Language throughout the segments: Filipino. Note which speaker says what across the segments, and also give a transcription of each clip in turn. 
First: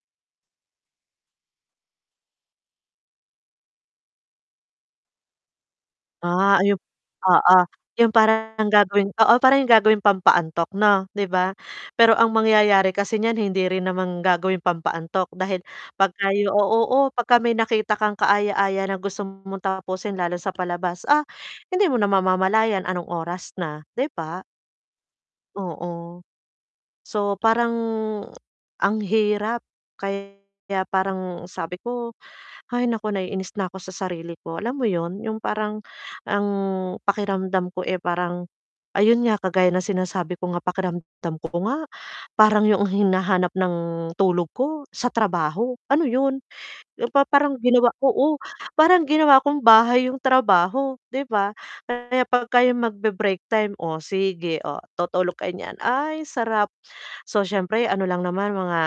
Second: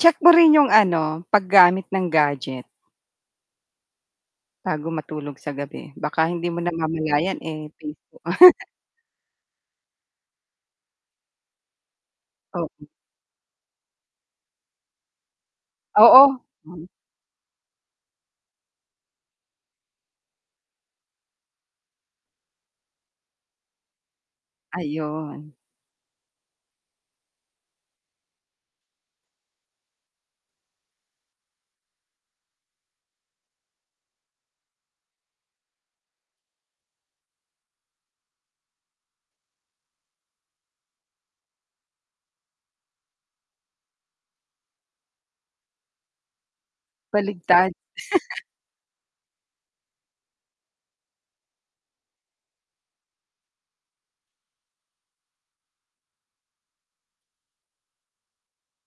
Speaker 1: Check mo rin yung ano, paggamit ng gadget bago matulog sa gabi, baka hindi
Speaker 2: Ah, o yung
Speaker 1: namamalayan
Speaker 2: oo,
Speaker 1: eh,
Speaker 2: yung
Speaker 1: Facebook.
Speaker 2: parang gagawing oo, parang yung gagawing pampaantok 'no, 'di ba? Pero ang
Speaker 1: Oo.
Speaker 2: mangyayari kasi niyan hindi rin naman gagawing pampaantok dahil 'pag
Speaker 1: Oo,
Speaker 2: kayo o
Speaker 1: mm.
Speaker 2: oo, pagka may nakita kang kaaya-aya na gusto mong tapusin lalo sa palabas, ah, hindi mo na mamamalayan anong oras na, 'di ba?
Speaker 1: Ayun.
Speaker 2: Oo. So parang ang hirap kaya parang sabi ko, "Hay naku naiinis na ako sa sarili ko." Alam mo 'yun, yung parang ang pakiramdam ko, eh, parang ayun nga kagaya ng sinasabi ko nga pakiramdam ko nga, parang yuong hinahanap ng tulog ko sa trabaho, ano 'yun? Yung pa parang
Speaker 1: Baligtad.
Speaker 2: ginawa ko oh, parang ginawa kong bahay yung trabaho 'di ba? Kaya pagka yung magbe-break time, Oh, sige, oh, tutulog kayo niyan. "Ay, sarap!" So siyempre ano lang naman mga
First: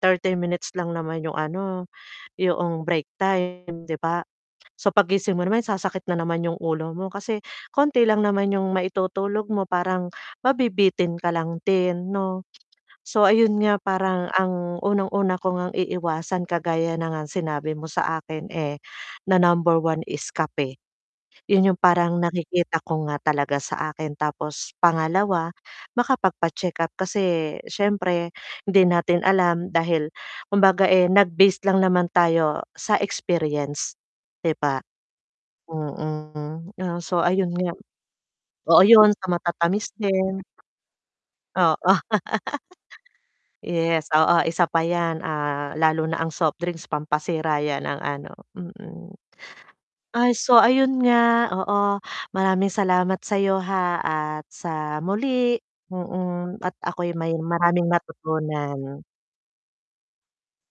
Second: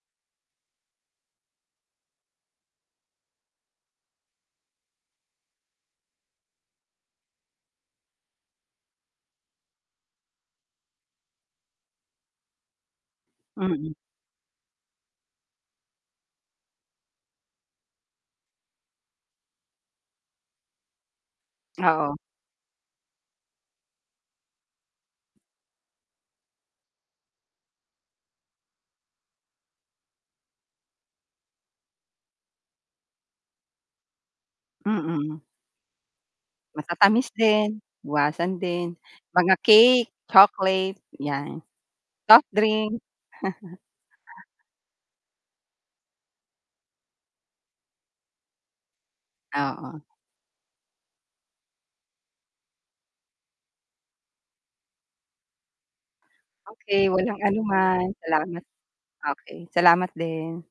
Speaker 2: 30 minutes lang naman 'yong ano, 'yoong break time 'di ba. So paggising mo naman sasakit na naman 'yong ulo mo kasi konti lang naman 'yong maitutulog mo parang, mabibitin ka lang din, 'no? So, ayun nga
Speaker 1: Mm.
Speaker 2: parang ang unang-una ko ngang iiwasan kagaya na ngang sinabi mo sa akin, eh, na number 1 is kape. 'Yun yung
Speaker 1: Oo.
Speaker 2: parang nakikita ko nga talaga sa akin tapos pangalawa makapagpa-check-up kasi, siyempre hindi natin alam dahil kumbaga, eh, nag-based lang naman tayo sa experience, 'di ba?
Speaker 1: Mm.
Speaker 2: Mm. oh, so
Speaker 1: Matatamis
Speaker 2: ayun nga.
Speaker 1: din, iwasan
Speaker 2: Oh,
Speaker 1: din.
Speaker 2: ayun sa
Speaker 1: Mga
Speaker 2: matatamis
Speaker 1: cake,
Speaker 2: din.
Speaker 1: chocolate, 'yan.
Speaker 2: Oo.
Speaker 1: Soft drink.
Speaker 2: Yes, oo isa pa yan, ah, lalo na ang soft drinks pampasira 'yan ng ano mm.
Speaker 1: Oo.
Speaker 2: Ay, so ayun nga oo, maraming salamat sa'yo, ha, at sa muli, mm, at
Speaker 1: Okay,
Speaker 2: ako'y may
Speaker 1: walang ano
Speaker 2: maraming
Speaker 1: man, salamat
Speaker 2: natutunan.
Speaker 1: Okay, salamat din.